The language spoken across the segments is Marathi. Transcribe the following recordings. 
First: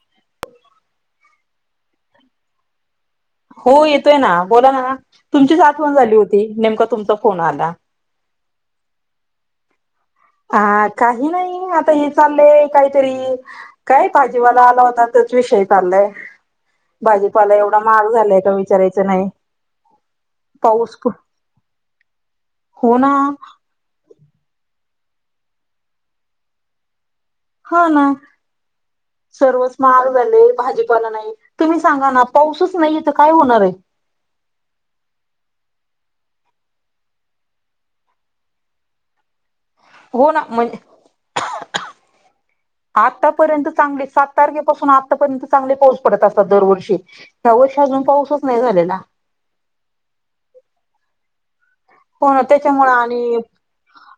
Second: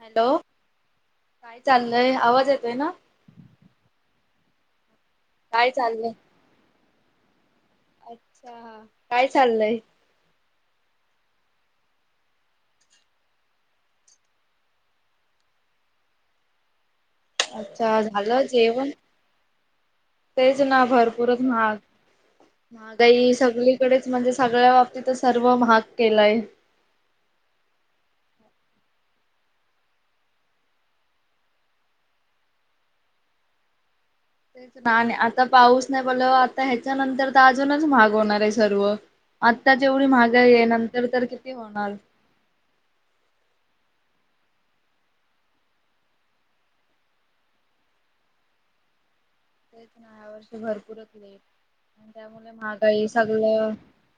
हॅलो, काय चाललय आवाज येतोय ना? हो येतोय ना बोला ना, तुमची काय आठवण चाललंय झाली होती नेमका तुमचा फोन आला. अच्छा, काय चाललय? ह काही नाही आता हे चाललंय काहीतरी काय? भाजीवाला आला होता. विषय चालले. [inaudible] भाजीपाला एवढा अच्छा महाग झालाय झालं का जेवण विचारायचं नाही? तेच ना पाऊस भरपूरच महाग, हो ना महागाई सगळीकडेच म्हणजे सगळ्या बाबतीत सर्व महाग केलाय. हा, ना. सर्वच महाग झाले, भाजीपाला नाही तुम्ही सांगा ना पाऊसच नाही इथं काय होणार हाय? तेच ना, आणि आता पाऊस नाही, पडल्यावर आता ह्याच्यानंतर तर अजूनच महाग होणार आहे सर्व आत्ता जेवढी हो ना महागाही आहे, म्हणजे नंतर तर किती होणार? आतापर्यंत चांगले सात तारखेपासून आतापर्यंत, चांगले पाऊस पडत असतात दरवर्षी- अजून पाऊसच नाही झालेला? तेच ना या वर्ष भरपूरच लेट. आणि होण त्यामुळे त्याच्यामुळे महागाई आणि सगळं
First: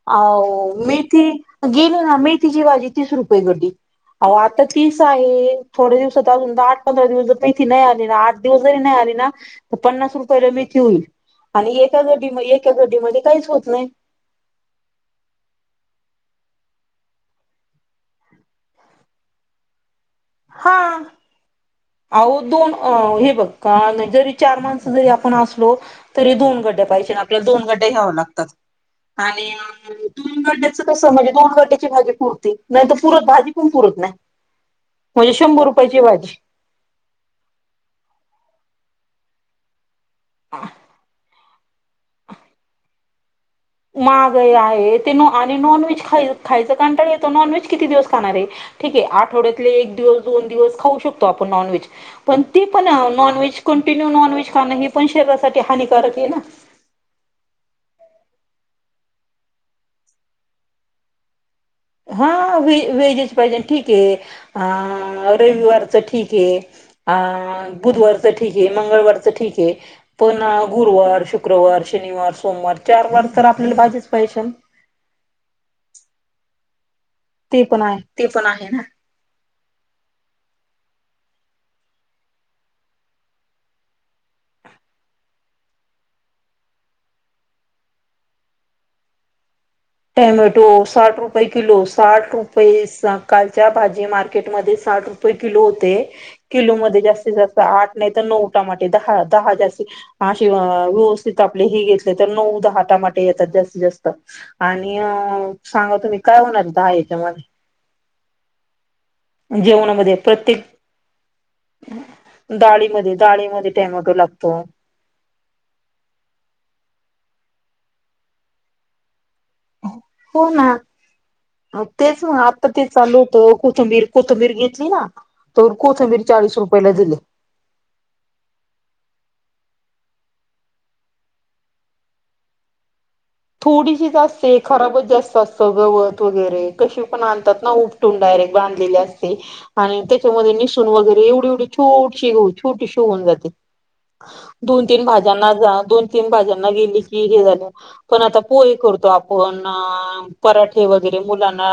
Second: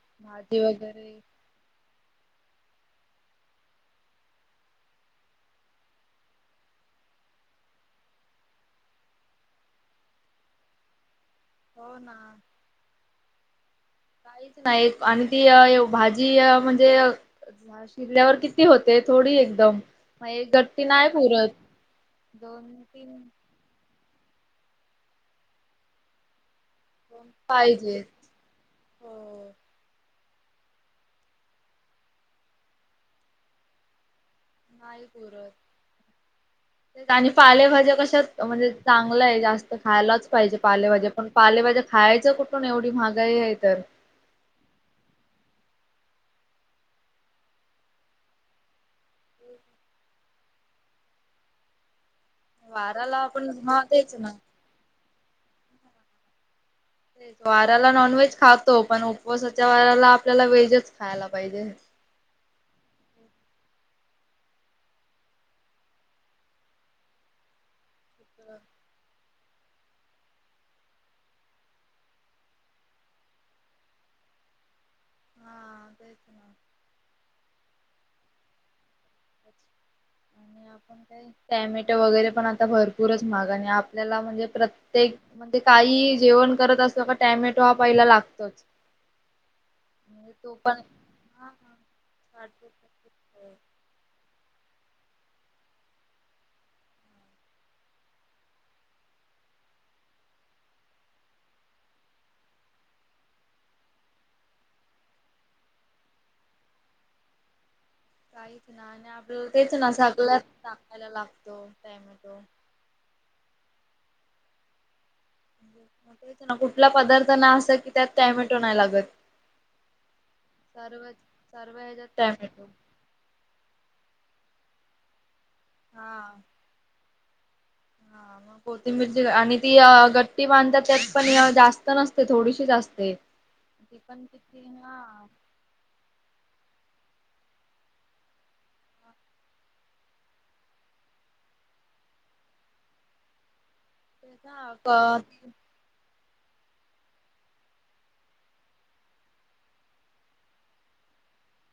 अ भाजी वगैरे मेथी गेली ना मी- तिची भाजी तीस रुपये जुडी. अहो, आता तीस आहे थोडे्या दिवसात अजून दहा, आठ, पंधरा दिवसात जर मेथी नाही आली ना, आठ दिवस जरी नाही आले व्हय ना पन्नास रुपयला मेथी होईल. आणि हो एका मधी ना मग एक मधी काहीच होत नाही. काहीच नाही आणि ती भाजी म्हणजे अ. भाजी शिजल्यावर किती होते? थोडी एकदम हा. ती नाही पुरत अहो दोन हे बघ का जरी चार माणसं जरी आपण असलो तरी दोन गड गड्या पाहिजे आपल्याला दोन गड्या घ्याव्या लागतात हो आणि दोन गड्याचं कसं म्हणजे दोन गड्याची भाजी पुरती, नाहीत पुरत भाजी पण पुरत नाही. नाही म्हणजे शंभर पुरत रुपयाची भाजी. आणि पालेभाज्या कशा म्हणजे चांगलं आहे, जास्त खायलाच पाहिजे, पालेभाज्या पण पाले भाज्या खायच्या कुठून एवढी महागाई आहे. तर महागाई आहे, ते नु आन ते नॉनव्हेज खाय खायचं कंटाळा येतो. नॉनव्हेज किती दिवस खाणार आहे, ठीकए आठवड्यातले एक दिवस दोन दिवस खाऊ शकतो. आपण नॉनव्हेज पण ती पण अ वाराला आपण नॉनव्हेज हा कंटिन्यू तेच ना नॉनव्हेज खाणं, हे पण शरीरासाठी हानिकारक आहे ना? वाऱाला नॉन व्हेज खातो, पण उपवासाच्या वाऱाला आपल्याला व्हेजच खायला पाहिजे. हा व वेजच पाहिजे ठीक ते आ रविवारच ठीकए आ बुधवारच ठीकए मंगळवारच च ठीक आहे पण गुरुवार, शुक्रवार, शनिवार, सोमवार चार वार तर आपल्याला भाजीच पाहिजे. विशाल हा तेच ना ते पण आहे, ती पण आहे ना [inaudible] आणि आपण काय टॅमॅटो वगैरे पण आता भरपूरच महाग आणि आपल्याला म्हणजे प्रत्येकऽऽऽ म्ह ते काहीही जेवण करत असतो का टॅमॅटो हा पहिला लागतोच.. म्हणजे तो टॅमॅटो पण साठ रुपये हा हा किलो, साठ रुपये सकाळच्या भाजी मार्केऽऽऽ र्केट मध्ये साठ रुपये किलो होते. किलो मध्ये जास्तीत जास्त आठ नाही तर नऊ टमाटे दहाऽऽ दहा जास्तीऽऽ अशी अऽऽव्यवस्थित आपले हे घेतले तर नऊ दहा टमाटे येतात जास्तीत जास्त आणि अ सांगा तुम्ही काय होणार दहा याच्यामध्ये? काहीच नाही. आणि आपल्याला तेच ना जेवणामध्ये सगल्यात प्रत्येक टाकायला लागतो टॅमॅटो डाळीमध्ये डाळीमध्ये टॅमॅटो लागतो. तेच ना कुठला पदार्थ नाय असा, कि त्यात टॅमेटो नाय लागत. हो ना, सर्व सर्व अ ह्याच्यात तेच मग, टॅमॅटो आता तेच चालू होतं कोथंबीर. कोथंबीर घेतली ना, तर कोथंबीर हा. चाळीस रुपयाला दिले. हा. कोथिंबिरची आणि ती गट्टी बांधतात, त्यात पण जास्त नसते थोडीशीच असते. ती थोडीशी पण जास्तय,, किती खराबच हा जास्त असत जवळ. वगैरे, कशीपण आणतात ना उपटून डायरेक्ट बांधलेले असते. आणि त्याच्यामध्ये निसून वगैरेऽऽ एवढी एवढी छोटऽऽशी,, छोटीशी होऊन जाते. तेच ना दोन, तीन भाज्यांना. तेच जा दोन, तीन भाज्यांना गेली की हे झालेऽऽ पण आता पोहे करतो आपण, ऽऽ पराठे वगैरे मुलांना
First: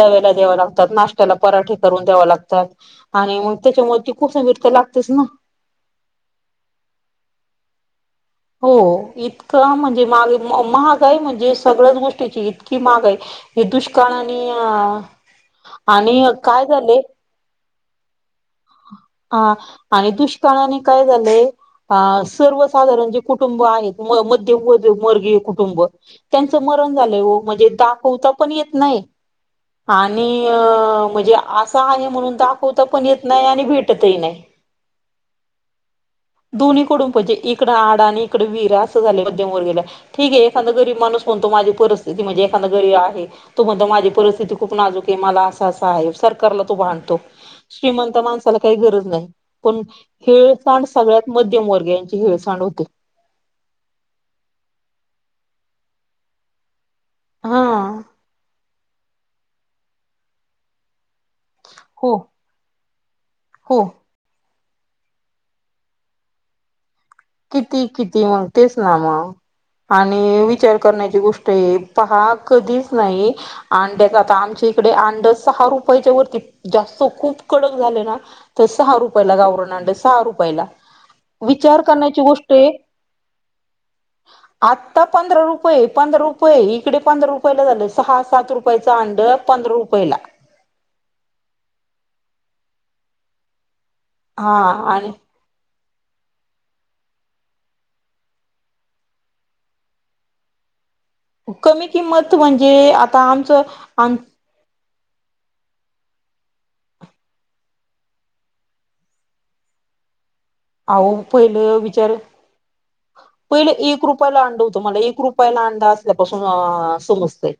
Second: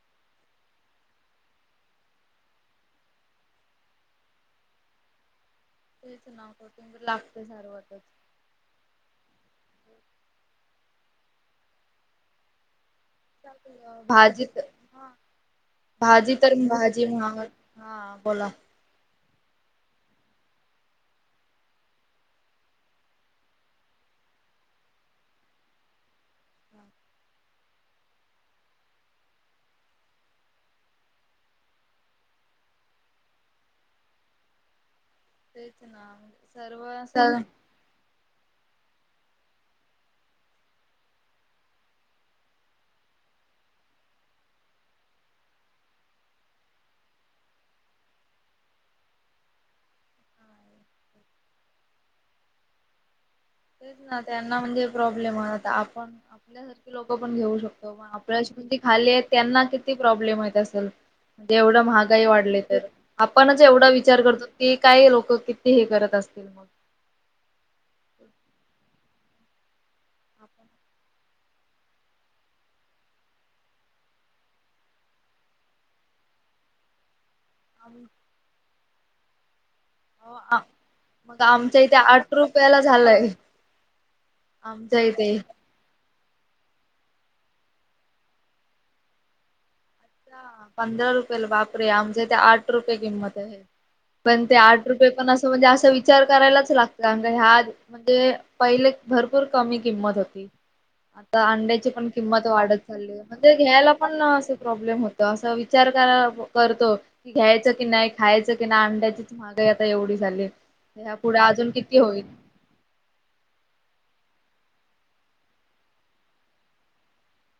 दब्याला द्यावा लागतो. नाश्याला पराठे करून द्याव लागतात,, आणि मग त्याच्यामुळे ती कोथिंबीर तर लागतेच ना. [inaudible] हो, इतकं म्हणजे मागे ऽऽमहागाय म्हणजे सगळ्याच गोष्टी इतक्या कि मागय हे दुष्काळनी भाजीत अं हा भाजी तर भाजी हा बोला. ह, आणि दुष्काळाने काय झालेय सर्वसाधारण अंज कुुटुंब आहेत म मध्यम वर्गीय कुटुंब त्यांच मरण झालंय ओ म्हणजे दाखव. त पण येत नाही. आणि ऽऽऽम्हणजे असं आहे म्हणून दाखवता पण येत नाही, आणि भेटतही नाही. दोन्हीकडून म्हणजे इकडं आड आणि [inaudible] इकडे वररा असं झालंय मध्यमवर्गीला,, ठीक आहे एखादा गरीब माणूस म्हणतो माझी परिस्थिती म्हणजे एखादा गरीब आहे. तू म्हणतो माझी परिस्थिती खूप नाजूक आहे मला असं, असं आहे. सरकारला तो भांडतो. श्रीमंत माणसाला काही गरज नाही... पण हेिळसांड,, सगळ्यात मध्यम वर्गीयाची हिळसांड होते. तेच ना त्यांना म्हणजे प्रॉब्लेम आहे आता आपण आपल्यासारख लोक पण घेऊ हा शकतो. परीस्थिती खाली आहे त्यांना किती प्रॉब्लेम येत असल. एवढं हो महागाई वाढले तर आपणच एवढा हो. विचार करतो. की काय लोक किती हे करत असतील मग. किती, किती मग तेच ना मग, आणि विचार आपण करण्याची गोष्ट े या पहा कधीच नाही, अंड्याच आता आमच्या इकडे अंड सहा रुपयाच्या वरती जास्त खूप. कडक झाले ना,, तर सहा रुपयला गावरान अंड सहा अ आ रुपयला मग आमच्या विचार इथे करण्याची आठ गोष्टय रुपयाला झालंय आमच्या आता पंध इथे. रुपये पंधरा रुपये. इकडे पंधरा रुपये झालं,,, सहा, सात रुपयाचं अंड पंधरा रुपय पंधरा रुपयेला, बापरे!, आमच्या इथे ते आठ रुपये किंमत या. पण ते हा आठ रुपये आणि पण असं म्हणजे अस विचारऽऽ विचार करायलाच लागत,, ह्या म्हणजे पहिले भरपूर कमी किंमत होती. आता कमी अंड्याची पण किंमत वाढत म्हणजे चालली,, आता म्हणजे आमचं घ्यायला आम पणऽऽ अस विचार करतो की घ्यायच की नाही, खायच की नाही, अंड्याची माहागाईऽऽ एवढी झाली. आवो ह्या पुढे अजून पहिलं किती विचार होईल? पहिले एक रुप रला अंड होत मला एक रुपयाला अंडा असल्यापासून समजते.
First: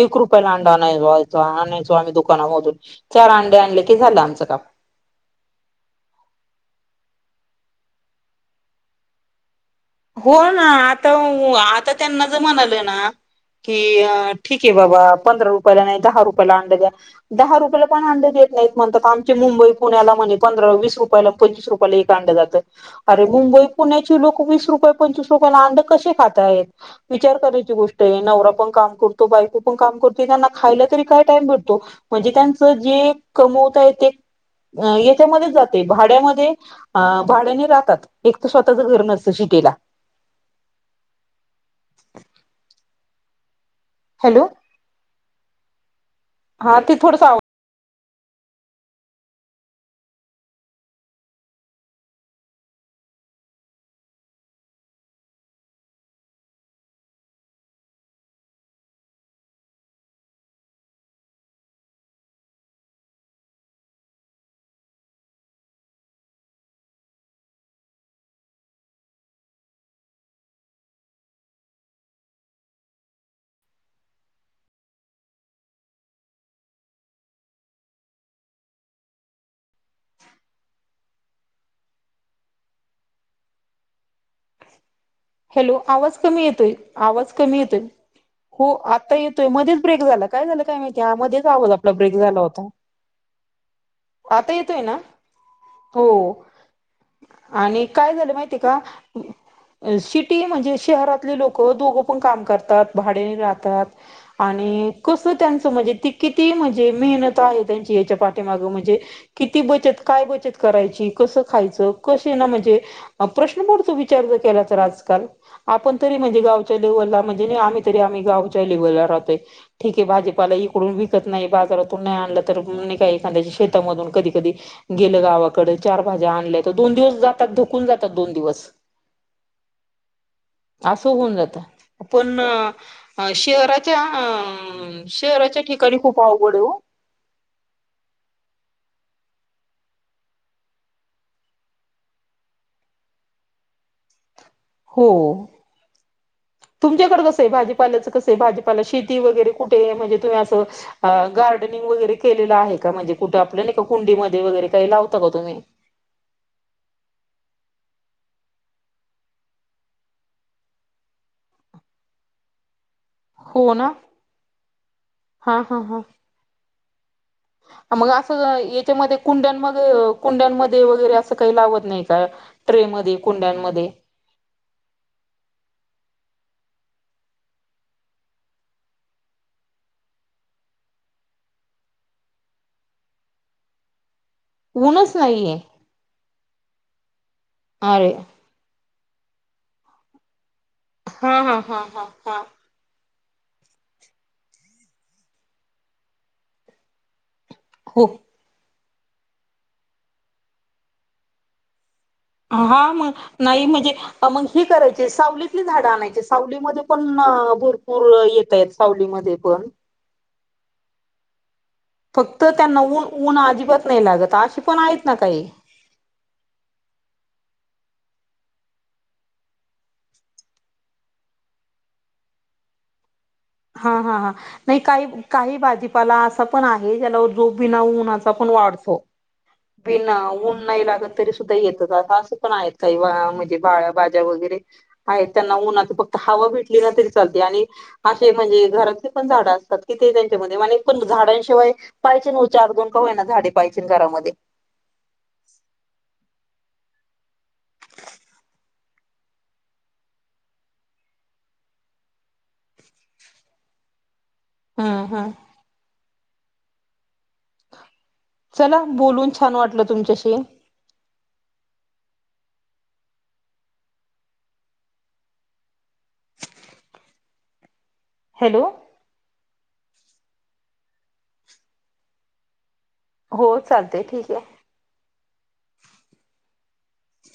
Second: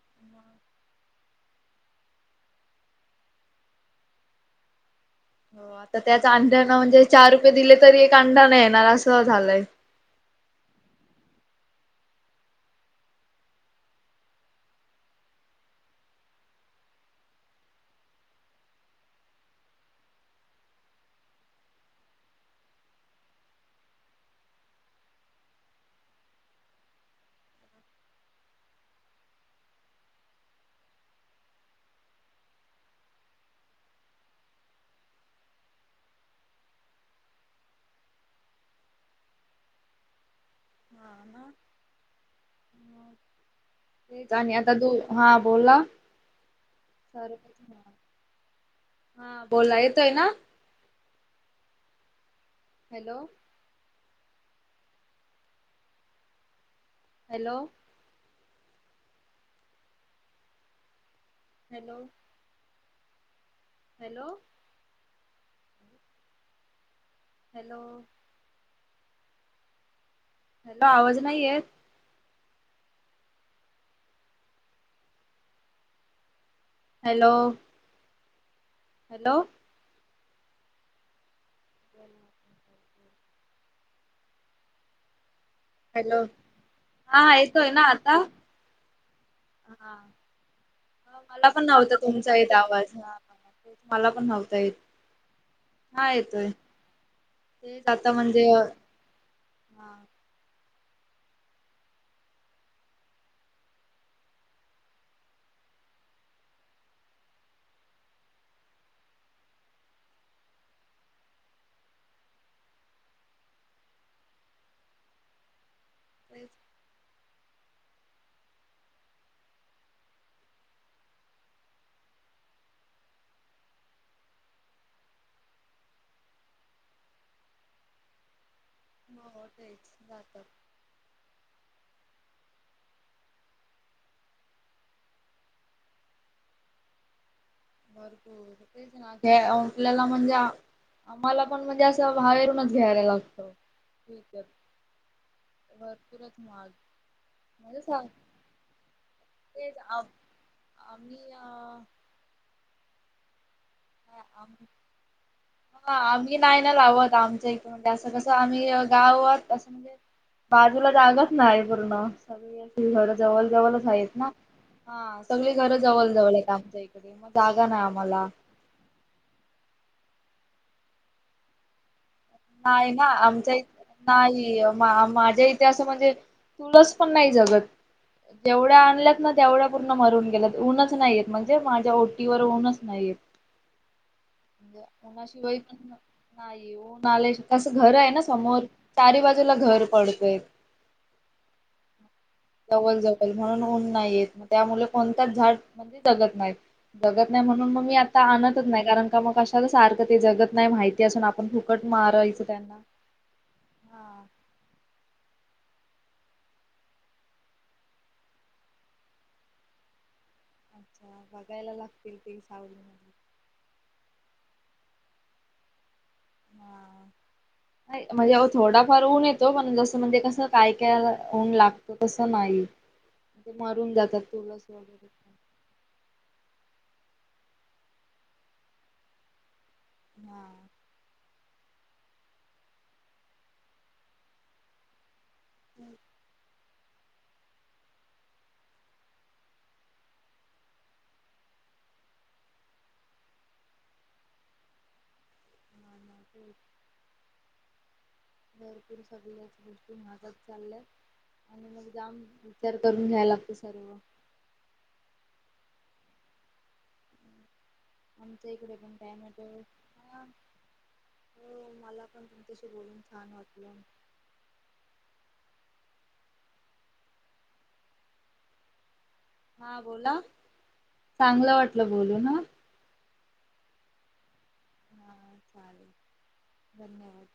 एक रुपयाला अंडा आणायचो आणायचो आम्ही दुकानामधून चार अंडे आणले की झालं आमचं काम. ह. हो आता त्याच अंड्यांना म्हणजे चार रुपये दिले तरी एक अंडा नाही येणार असं झालंय. हो ना आता आता त्यांना ज म्हणालं ना. कि ठीक आहे बाबा पंधरा रुपयाला नाही दहा रुपयाला अंड द्या दहा रुपयाला पण अंड द्या. देत नाही म्हणतात आमचे मुंबई पुण्याला म्हंणे वीस रुपयला पंचवीस रुपयाला एक अंड जात अरे मुंबई पुण्याची लोक वीस. वीस रुपय पंचवीस रुपयाने अंडे कसे खाताय विचार करायची गोष्टाय नवरा पण काम करतो बायको पण त्यांना खायला तर काय टाईम भेटतो म्हणजे त्यांच जे कमतय ते अ याच्यामध्येच जाते भाड्यामध्ये अ भाड्याने राहतात एक तर स्वतःच घर नसतं शिटीला. ह ना. हॅलो ते आता तू हा बोला हा ते थोडसा सार आव हा बोला येतोय ना. Hello. Hello hello hello hello आवाज नाही येत हॅलो हॅलो हम् हॅलो आवाज कमी येतोय हा आवाज कमी येतोय ना आता हो आता येतोय मध्येच हा ब्रेक झाला काय झालं काय माहितीय मध्येच मला आवज आपला ब्रेक झाला होता म्ला पण आता नव्हता येत येतोय ना हा हो येतोय आणि तेच आता काय झालं म्हणजे माहिती का हा म्हणजे शहरात लोक दोघ पण काम करतात भाड्याने राहतात आणि कस त्यांच म्हणजे किती म्हणजे मेहनत आहे त्यांची पाठीमागे म्हणजे किती बचत म्हणजे काय किती बचत करायची कस खायच काय ना म्हणजे प्रश्न पडतो विचार जर केला तर आज काल आपण तरी म्हणजे तेच गावच्या लेवला म्हणजे आम्हीतरी आम्ही गावच्या लेवलला रहातोय ठीकय भाजीपाला इकडून विकत नाई बाजारातून विकत नाई आणला काय एखाद्या शेतामधून कधी कधी गेलं गावाकड चार भाज्या आणल्या तर दोन दिवस जात ुकून जातात दोन दिवस ब असं होऊन जातं पण शहराच्या अ शहराच्या ठिकाणी खूप अवघड आहे हो आपल्याला म्हणजे आ आम्हाला पण म्हणजे असं बाहेरूनच घ्यायला लागत हो त माार तुमच्याकड कसं आहे भाजीपाल्याचं कसं आहे भाजीपाला शेती वगैरे कुठे म्हणजे तुम्ही असं आम्ही गार्डन गार्डन वगैरे केलेल आहे का म्हणजे कुठ आप हा आम्ही नाही ना लावत आमच्या इथ असं कस आम्ही गावात असं म्हणजे बाजूला जागत नाही पूर्ण सगळे घर जवळ जवळच आहेत ना ह सगळी हा घर हा हा जवळ जवळ आहेत आमच्या जागा नाय आम्हाला त्याच्यामध्ये कुंड्यांमध्ये कुंड्यांमध्ये वगैरे असं काही लावत नाही का ट्रे नाही ना मध्ये आमच्या इथ कुंड्यांमध्ये नाही माझ्या इथ अस म्हणजे तुलाच पण नाही जगत. जेवढ्या आणल्यात ना तेवढ्या पूर्ण मरून गेल्यात ऊनच नाहीयेत म्हणजे माझ्या ओटीवर ऊनच नाहीयेत. [inaudible] म्हणजे ऊनच उन्हाना शिवाय नाहीये. पण नाही ऊन आल्या तसं घर आहे अरे ना समोर - चारी बाजूला घर पडतोय. हां हां हां हां हां जवळ जवळ म्हणून ऊन नाही येत म त्या मु कोणत्याच झाड म जगत नाही जगत - नाही म्हणून मग मी हो आता आणतच नाही कारण का मग कशाला सारखं ते जगत नाही माहिती असून आपण खू - हा मग नाही म्हणजे हा मग हे करायची सावली - किली झाडं आणायचे सावलीमध्ये पण भरपूर येतय सावलीमध्ये पण - [unintelligible] बाकी फक्त त्यांना ऊन- ऊन अजिबात नाही लागत अशी पण आहेत ना काही! हां म्हणजे अ थोडाफार ऊन येतो पण जसं म्हणजे कसं काय काय ऊन लागतो तसं नाही. हम्म हा हा हा नाही काही काही भाजीपाला असा पण आहे. लई झालं ओ झोप येईना ऊन असा पण वाढतो पण हा. ऊन हा नाही लागत तरी सुद्धा सुद्धा येत असं पण आहेत काही म्हणजे बाळ्याबाज्या वगैरे - आहेत त्यांना उन्हाची फक्त हवा भेटली ना तरी चालते आणि - असे म्हणजे घरातली पण झाडं असतात कि ते त्यांच्यामध्ये पण झाडांशिवाय पाहिज नव्हती अजून का ओ - ना झाडे पाहिजे घरामध्ये [inaudible] भरपूर सगळ्याच गोष्टी महाग होत चालल्यात आणि मग जाम विचार करून घ्यायला लागत सर्व हा -हा आमच्या इकडे चला पण बोलून टामॅटो छान वाटलं ह तुमच्याशी हो मला पण तशी बोलून छान वाटलं! हॅलो हा बोला चांगलं वाटलं बोलू ना - हो चालते ठीक आहे. हा चालेल धन्यवाद.